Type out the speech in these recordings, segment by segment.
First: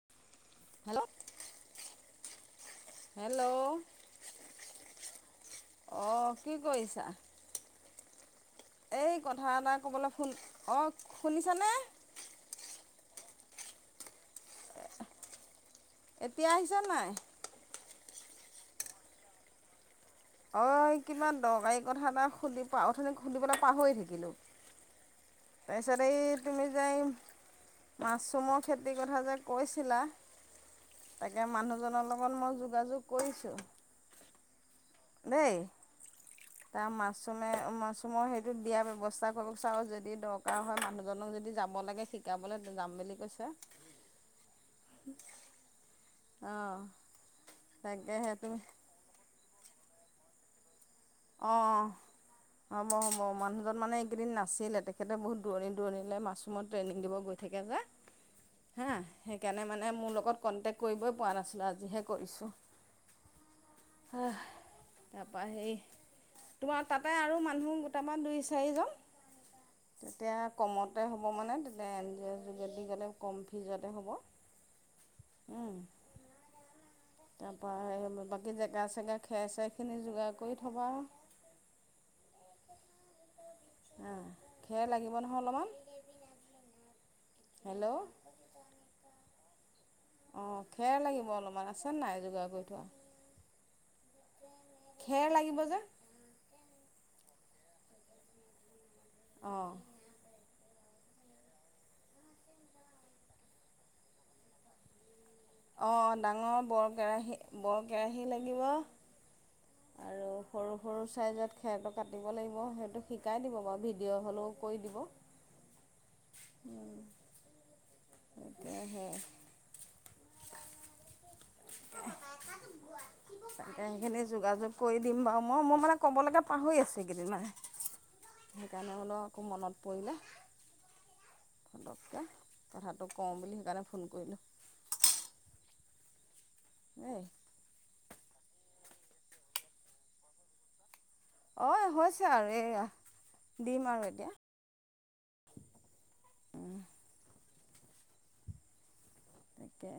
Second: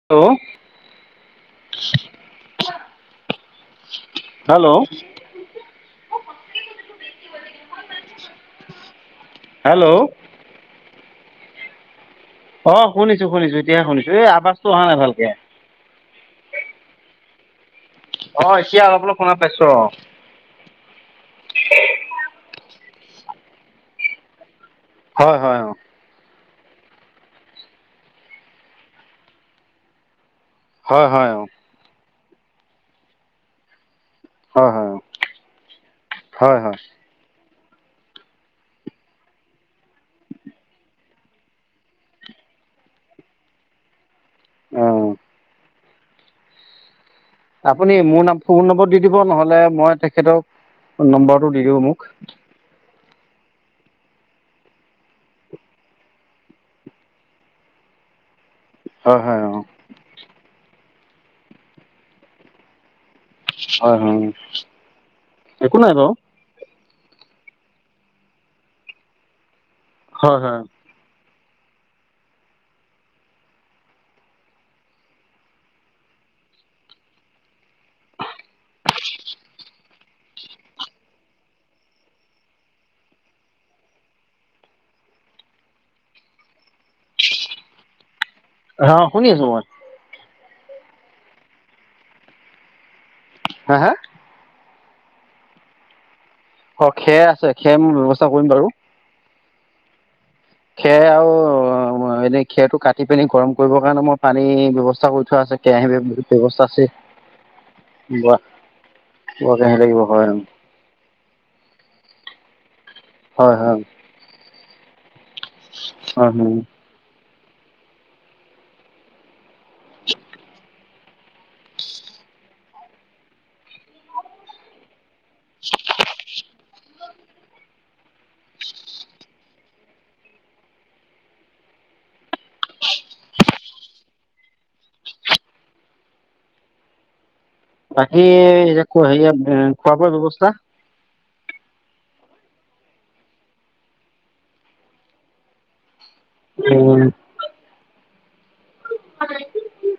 [unintelligible] Hello, [unintelligible] hello hello অ কি কৰিছা? এই কথা এটা হেল্ল' ক'বলৈ ফোন অ শুনিছানে। অ শুনিছো শুনিছো এতিয়াহে শুনিছো এই আৱাজটো অহা নাই ভালকে। এতিয়া আহিছে নাই। অ এতিয়া অলপ অলপ শুনা পাইছো অ। অ কিমান দৰকাৰী কথা এটা সুধি পা অথনি সুধিবলৈ পাহৰি থাকিলোঁ। হয় হয় অ, তাৰপিছতে এই তুমি যে এই মাছৰুমৰ খেতিৰ কথা যে কৈছিলা। হয় হয় তাকে মানুহজনৰ লগত মই যোগাযোগ কৰিছো। হয় হয় অ, দেই হয় হয় তাৰ মাছ মাছৰুমে মাছৰুমৰ সেইটোত দিয়াৰ ব্যৱস্থা কৰিব চাৰ আৰু যদি দৰকাৰ হয় মানুহজনক যদি যাব লাগে। শিকাবলে যাম বুলি কৈছে। অ আহ, আপুনি মোৰ নাম ফোন নম্বৰ দি দিব নহলে মই তেখেতক নম্বৰটো অ দি দিব মোক অ হ'ব হ'ব মানুহজন মানে এইকেইদিন নাছিলে তেখেতে বহুত দূৰণি দূৰণিলে মাছৰুমত ট্ৰেইনিং দিব গৈ থাকে যে। [inaudible] হা হয় হয় অ সেইকাৰণে মানে মোৰ লগত কণ্টেক্ট কৰিবই পৰা নাছিলে আজিহে কৰিছোঁ। হয় হয় তাৰপৰা সেই একো নাই বাৰু তোমাৰ তাতে আৰু মানুহ গোটাবা দুই চাৰিজন হয় তেতিয়া হয় কমত তে হ'ব মানে তেতিয়া এন জি অ'ৰ যোগেদি গ'লে কম ফিজতে হ'ব। উম। তাৰপৰা বাকী জেগা-চেগা খেৰ চেৰখিনি যোগাৰ কৰি থ'বা। আহ, খেৰ লাগিব নহয় অলপমান। [unintelligible] হেল্ল'। অ শুনি আছো মই। অ খেৰ লাগিব অলপমান আছেনে নাই যোগাৰ কৰি থোৱা? হা হা? খেৰ লাগিব যে। অ খেৰ আছে। খেৰ মই ব্যৱস্থা কৰিম বাৰু। অঁ। খেৰ আৰু অ এনে খেৰটো কাটি পিনি গৰম কৰিব কাৰণে মই পানীৰ ব্যৱস্থা কৰি থোৱা আছে। কেৰাহী অঁ ডাঙৰ ব্যৱস্থা বৰ কেৰাহী বৰ কেৰাহী লাগিব। বৰ কেৰাহী লা আৰু সৰু সৰু চাইজত খেৰটো কাটিব লাগিব সেইটো শিকাই হয় দিব হয় বাৰু ভিড ডিঅ' হ'লেও কৰি দিব। অ হুম। [unintelligible] তাকে সেইখিনি যোগাযোগ কৰি দিম বাৰু। মই মই মানে ক'বলৈকে পাহৰি আছো এইকেইদিন মানে। সেইকাৰণে হ'লেও আকৌ মনত পৰিলে, সটককে। কথাটো কওঁ বুলি সেইকাৰণে ফোন কৰিলোঁ। দেই বাকী এতিয়া হেৰিয়া খোৱা বোৱাৰ ব্যৱস্থা? অ হৈছে আৰু এইয়া, দিম আৰু এতিয়া। উম। [unintelligible] তাকে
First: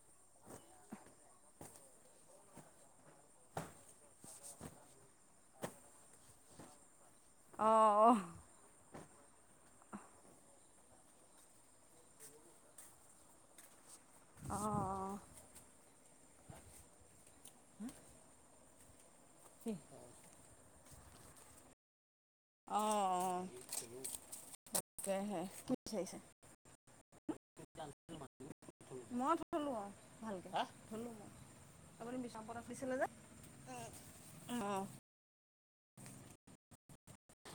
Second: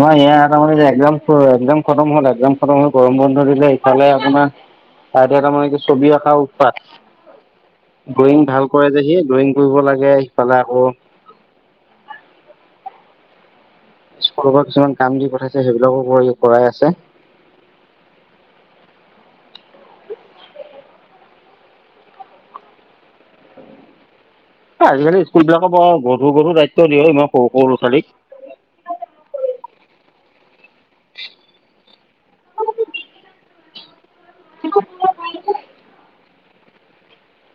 আমাৰ ইয়াৰ তাৰ মানে একজাম একজাম খতম হল একজাম খতম হল গৰম বন্ধ দিলে ইফালে আপোনাৰ তাৰ এতিয়া মানে ছবি আঁকা উৎপাত। অঁ ড্ৰয়িং ভাল কৰে যে সি। ড্ৰয়িং কৰিব লাগে সিফালে আকৌ স্কুলৰ অঁ অঁ পৰা কিছুমান অঁ কাম দি পঠাইছে সেইবিলাকো কৰাই আছে। [unintelligible] অঁ অঁ। আজিকালি তাকেহে স্কুলবিলাকৰ কি পৰা বিচাৰিছে গধুৰ-গধুৰ দায়িত্ব দিয়ে অ ইমান সৰু সৰু ল'ৰা-ছোৱালীক। মই থলো আৰু ভালকে, হা! থলো মই। আপুনি [unintelligible] যে উম অ।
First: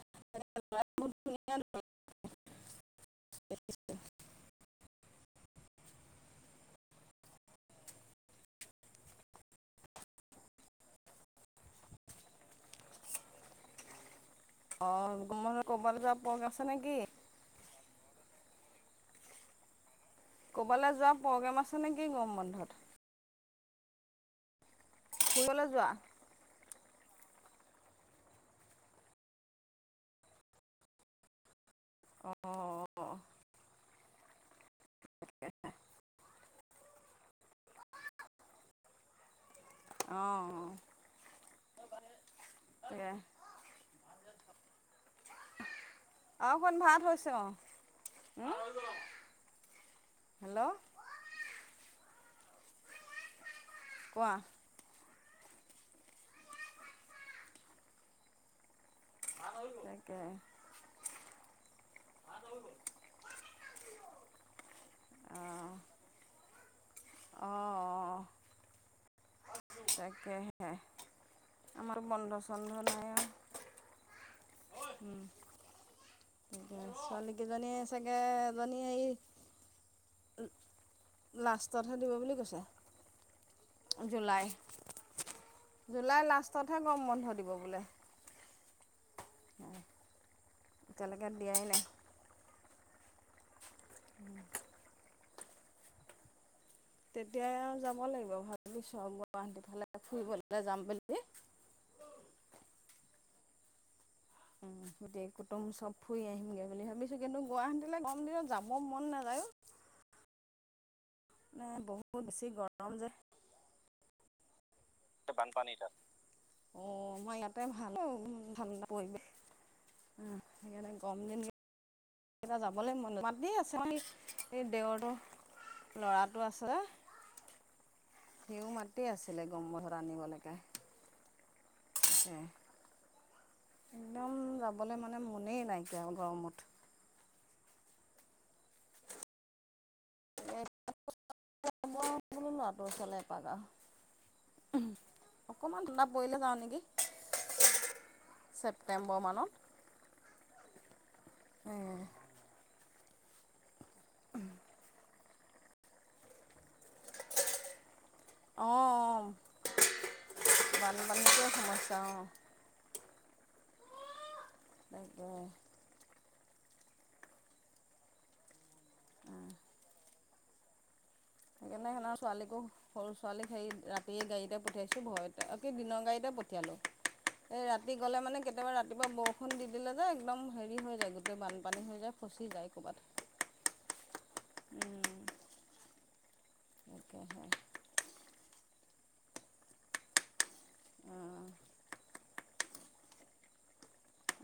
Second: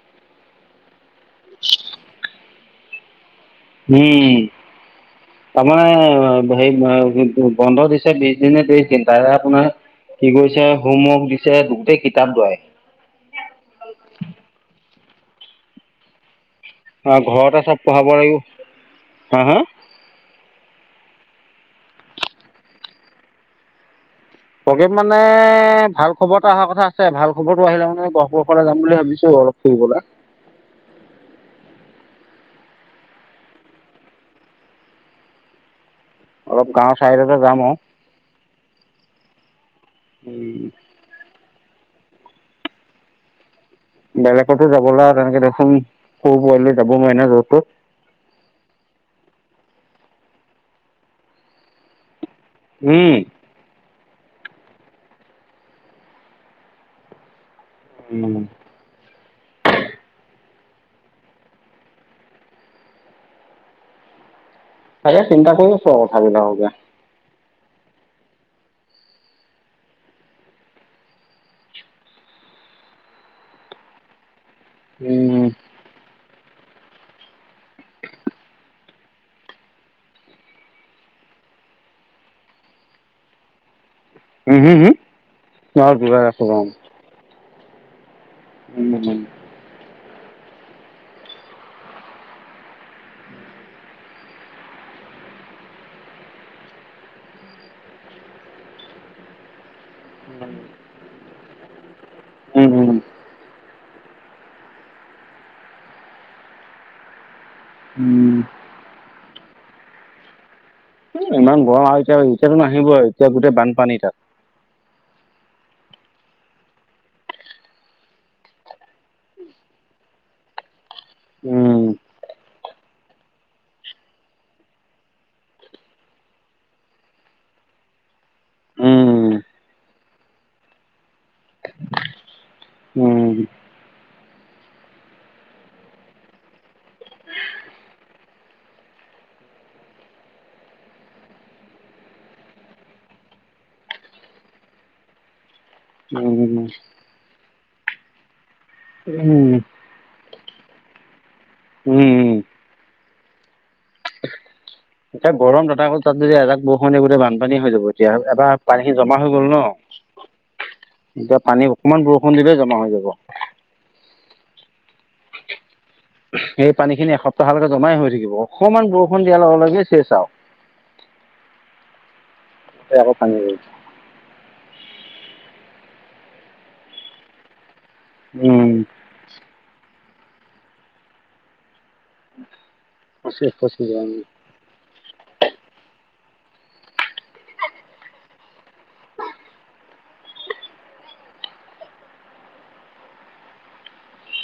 [unintelligible] হুম। তাৰমানে হে সেই ব ব বন্ধ দিছে বিছ দিননে ত্ৰিছ দিন তাৰে আপোনাৰ কি কৰিছে হোমৱৰ্ক দিছে, গোটেই কিতাপ [unintelligible] অ গৰম বন্ধত ক'বালৈ যোৱা পক আছে নেকি? অ ঘৰতে চব পঢ়াব লাগিব, হা হা! ক'ৰবালে যোৱা প্ৰগ্ৰেম আছে নে কি গৰম বন্ধত? প্ৰগ্ৰেম মানে ফুৰিবলৈ যোৱা ভাল খবৰ এটা অহা কথা আছে, ভাল খবৰটো আহিলে মানে গহপুৰৰ ফালে যাম বুলি ভাবিছো অলপ ফুৰিবলে। অ অ। [unintelligible] অলপ গাঁৱৰ চাইডতে যাম আৰু। উম, অ'! এয়াই। বেলেগতো যাবলে, তেনেকে দেখোন, সৰু পোৱালী যাব নোৱাৰি, না য'ত-তত। অ'! [unintelligible] হেল্ল'! উম! কোৱা? উম! [unintelligible] তাকে। ভাত হৈ গ'ল। তাকে, চিন্তা কৰি আছোঁ! ভালে যাব দিয়া। অ' অ'! তাকেহে, আমাৰ বন্ধ-চন্ধ নাই। উম! ছোৱালীকেইজনীয়ে চাগে, এজনী হেৰি [unintelligible] লাষ্টতহে দিব বুলি কৈছে। জুলাই, উম হু হু, অ যোগাৰ জুলাই লাষ্টতহে, গৰম বন্ধ দিব বোলে। [unintelligible] এতিয়ালৈকে দিয়াই নাই? [unintelligible] তেতিয়াই আৰু যাব লাগিব। ভাবিছোঁ আৰু! গুৱাহাটী ফালে, ফুৰিবলে যাম বুলি। উম, উম। উম, গোটেই কুটুম চব, ফুৰি আহিমগৈ বুলি ভাবিছোঁ! কিন্তু, গুৱাহাটীলৈ গৰম দিনত, যাব মন নাযায়, অ'! ইমান মানে গৰম আৰু! এতিয়া, বহুত বেছি এতিয়াতো গৰম যে নাহিবই। এতিয়া, গোটেই বানপানী তাত। বানপানী তাত। অ'! আমাৰ ইয়াতে, ভাল অ'! ঠাণ্ডা পৰিৱেশ। উম! সেইকাৰণে, গৰম দিন উম! কেইটা যাবলৈ মন [unintelligible] মাতিয়ে আছে, এই দেৱৰটো। ল'ৰাটো আছে। সিওঁ মাতি উম আছিলে, গৰম বন্ধত আনিবলৈকে। [unintelligible] উম একদম যাবলৈ মানে, মনেই নাইকিয়া আৰু গৰমত। মই বোলো, ল'ৰাটোৰ ওচৰলে, এপাক আও। অকণমান ঠাণ্ডা পৰিলে যাওঁ, উম নেকি! ছেপ্তেম্বৰ উম মানত। উম [unintelligible] এতিয়া, গৰম তাতে আ'ক! তাত, যদি এজাক বৰষুণ দিয়ে, গোটেই বানপানী হৈ যাব। এতিয়া, এবাৰ অঁ পানী খিনি জমা অঁ হৈ গ'ল ন'। এতিয়া, বানপানীটোৱে পানী সমস্যা অকমান অঁ বৰষুণ দিলে, জমা হৈ যাব। তাকে! সেই পানী খিনি, এসপ্তাহলৈকে জমাই হৈ থাকিব। অকণমান বৰষুণ দিয়াৰ লগে- লগে, চেছ আও। সেইকাৰণে, সেইদিনা ছোৱালীকো, সৰু আকৌ পানী হৈ ছোৱালীক যাব। হেৰি, ৰাতি গোটেই, গাড়ীতে পঠিয়াইছোঁ, ভয়তে! দিনৰ গাড়ীতে পঠিয়ালোঁ। এই, ৰাতি গ'লে মানে, উম কেতিয়াবা ৰাতিপুৱা বৰষুণ দি দিলে যে, একদম হেৰি হৈ যায়, গোটেই বানপানী হৈ যায়। ফচি যায়, ক'ৰবাত। চেচ ফচি যায় [unintelligible] উম! [unintelligible] অ'! [unintelligible]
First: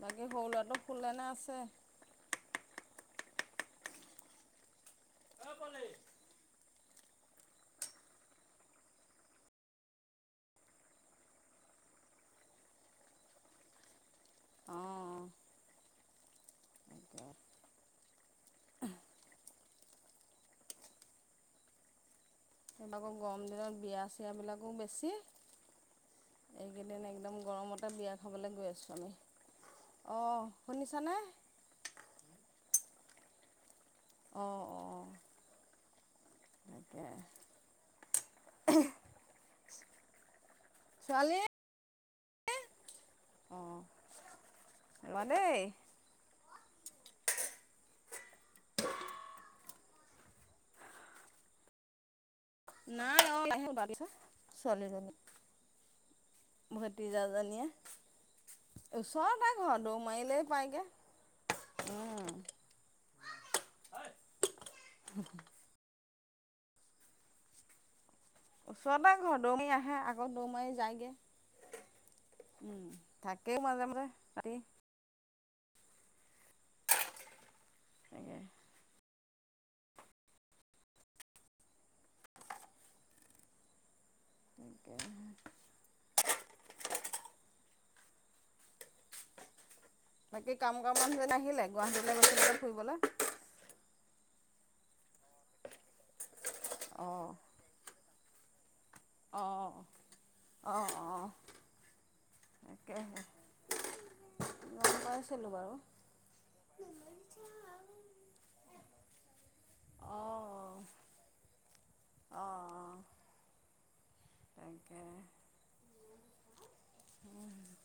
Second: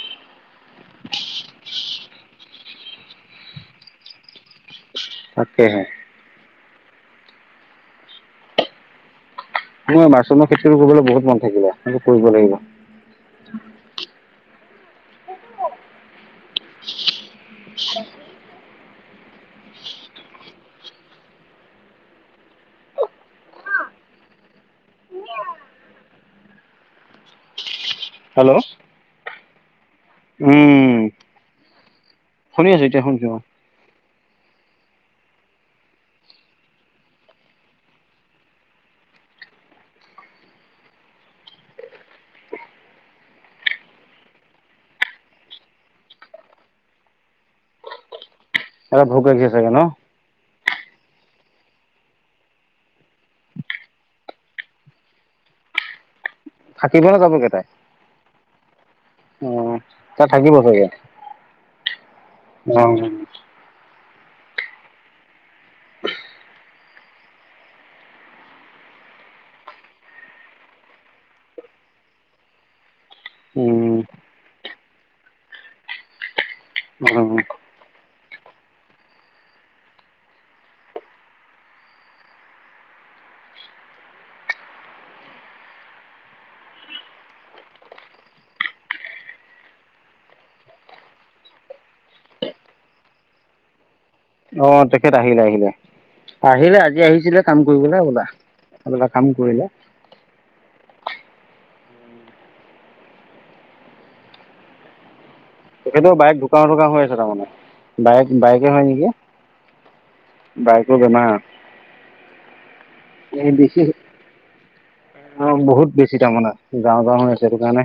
বাকী, সৰু ল'ৰাটো শুলে নে, আছে? তাকেহে! [unintelligible] মাচৰুমৰ খেতি কৰিবলে, বহুত মন থাকিলে, কৰিব লাগিব। অ'! তাকে। তাপা আকৌ গৰম দিনত বিয়া চিয়াবিলাকো বেছি, এইকেইদিন একদম গৰমতে বিয়া খাবলৈ হেল্ল' গৈ আছোঁ আমি। অঁ উম শুনিছানে? শুনি আছো এতিয়া শুনচো অ। অ, অ, অ। তাকে। ছোৱালী অ ৰবা দেই। সেতক ভোক লাগিছে চাগে ন? নাই অ ছোৱালীজনী। থাকিব নে যাব ভতিজাজনীয়ে কেইটাই অ ওচৰতে ঘৰত দৌ মাৰিলেই পায়গে। উম ৰাম ৰাম। [unintelligible] ওচৰতে ঘৰ দৌৰ মাৰি আহে আকৌ দৌ মাৰি যায়গৈ। উম থাকেও মাজে উম মাজে তাহাতি। অ। [unintelligible] [unintelligible] বাকী কাম কাম মানুহ জন আহিলে গুৱাহাটীলৈ গৈছিলো যে ফুৰিবলৈ। অ তেখেত আহিলে আহিলে আহিলে আজি অ আহিছিলে কাম কৰিবলৈ বলা। অঁ অঁ অঁ। তাকেহে গম পাইছিলোঁ বাৰু। সেই বাইক দোকান দোকান হৈ আছে তাৰমানে বাইক বাইকে হয় নেকি। অহ। বাইকৰ বেমাৰ, অঁ এই বিশেষ তাকে। অ বহুত বেছি তামানে যাওঁ যাওঁ হৈ আছে সেইটো কাৰণে।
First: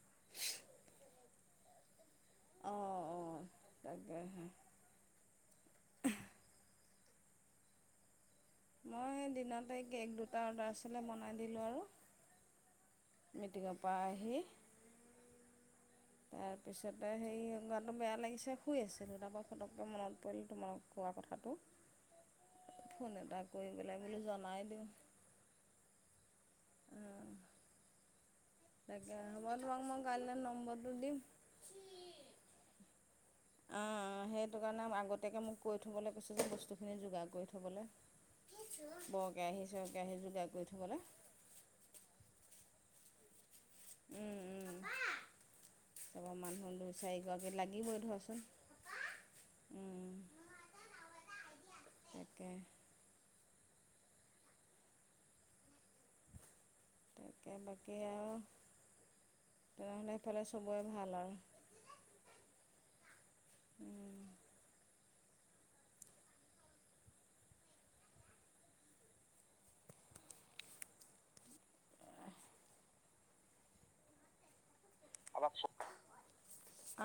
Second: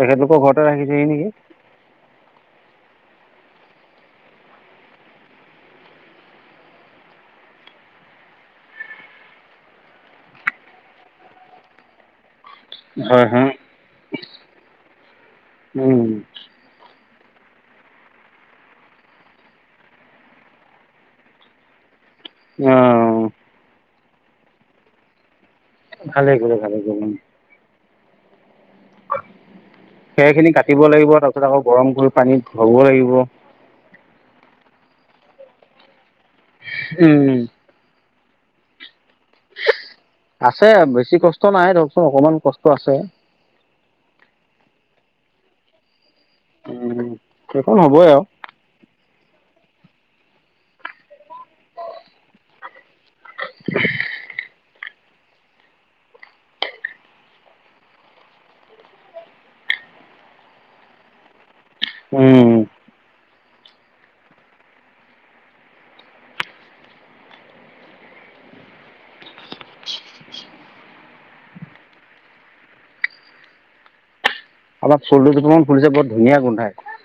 তেখেতলোকৰ ঘৰতে ৰাখিছেহি নেকি! অঁ অ অ তাকেহে। মই দিনতে কেক দুটা অৰ্ডাৰ আছিলে বনাই দিলোঁ আৰু। হয় হয় মিটিঙৰ পৰা আহি উম। তাৰপিছতে সেই গাটো বেয়া লাগিছে শুই আছিলো তাৰপৰা ফটককে মনত পৰিলে তোমাক কোৱা কথাটো। উম। ফোন এটা কৰি পেলাই বোলো জনাই দিওঁ। ভালেই কৰিলে ভালেই কৰিলে। তাকে হ'ব তোমাক মই কাইলৈ নম্বৰটো দিম তাছত আকৌ গৰম কৰি পানীত থব লাগিব। অঁ সেইটো কাৰণে আগতীয়াকে মোক কৈ থ'বলৈ কৈছে যে বস্তুখিনি যোগাৰ উম কৰি থ'বলৈ। বৰ কেৰাহি চৰ কেৰাহি আহি যোগাৰ আছে কৰি থ'বলৈ। বেছি কষ্ট নাই ধৰকচোন অকণমান কষ্ট আছে। উম উম। চবৰ মানুহ দুই উম চাৰিগৰাকী সেইখন লাগিবই হ'বই আৰু ধৰচোন। উম তাকে। [unintelligible] তাকে বাকী আৰু তেনেহ'লে সেফালে চবৰে ভাল আৰু। উম। উম। অহ। অলপ ফুল দুজোপামান ফুলিছে বৰ ধুনীয়া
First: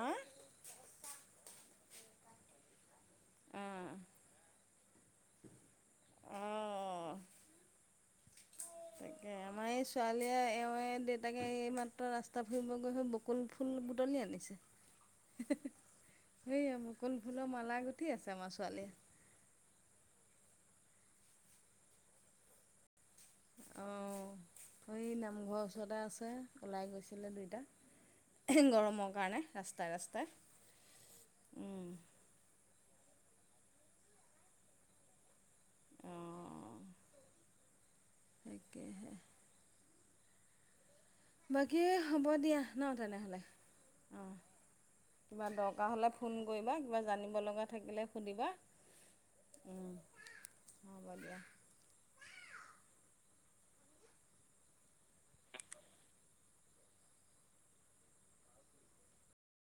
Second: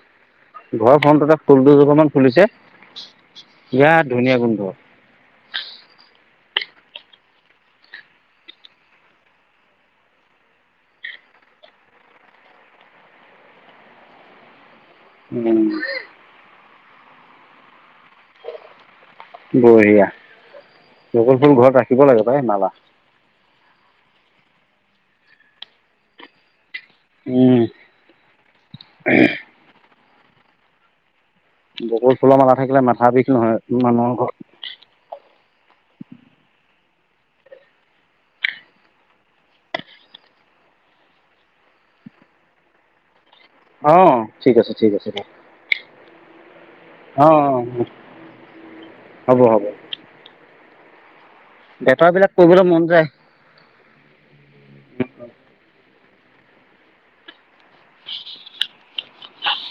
আহ ঘৰ ফন্ততে ফুল দুজোপা মান ফুলিছে অ', বিৰাট ধুনীয়া গোন্ধ। অ তাকে আমাৰ এই ছোৱালীয়ে এওঁৱে দেউতাকে এই মাত্ৰ ৰাস্তা ফুৰিব গৈ হৈ বক- বকুল ফুল বুটলি আনিছে হে উম হে সেয়ে মকুল ফুলৰ মালা গুঠি আছে আমাৰ ছোৱালীয়ে বঢ়িয়া বকুল ফুল ঘৰত ৰাখিব লাগে পাই মালা অ এই নামঘৰৰ ওচৰতে আছে ওলাই গৈছিলে উম দুইটা গৰমৰ কাৰণে ৰাস্তাই ৰাস্তাই উম, বকুল ফুলৰ মালা থাকিলে মাথা বিষ নহয় মানুহৰ ঘৰত অ তাকেহে বাকী হ'ব দিয়া ন তেনেহ'লে অ ঠিক আছে ঠিক আছে কিবা দৰকাৰ হ'লে ফোন কৰিবা কিবা অ জানিব লগা থাকিলে সুধিবা হ'ব হ'ব হ'ব দিয়া ডেটৰ বিলাক কৰিবলৈ মন যায়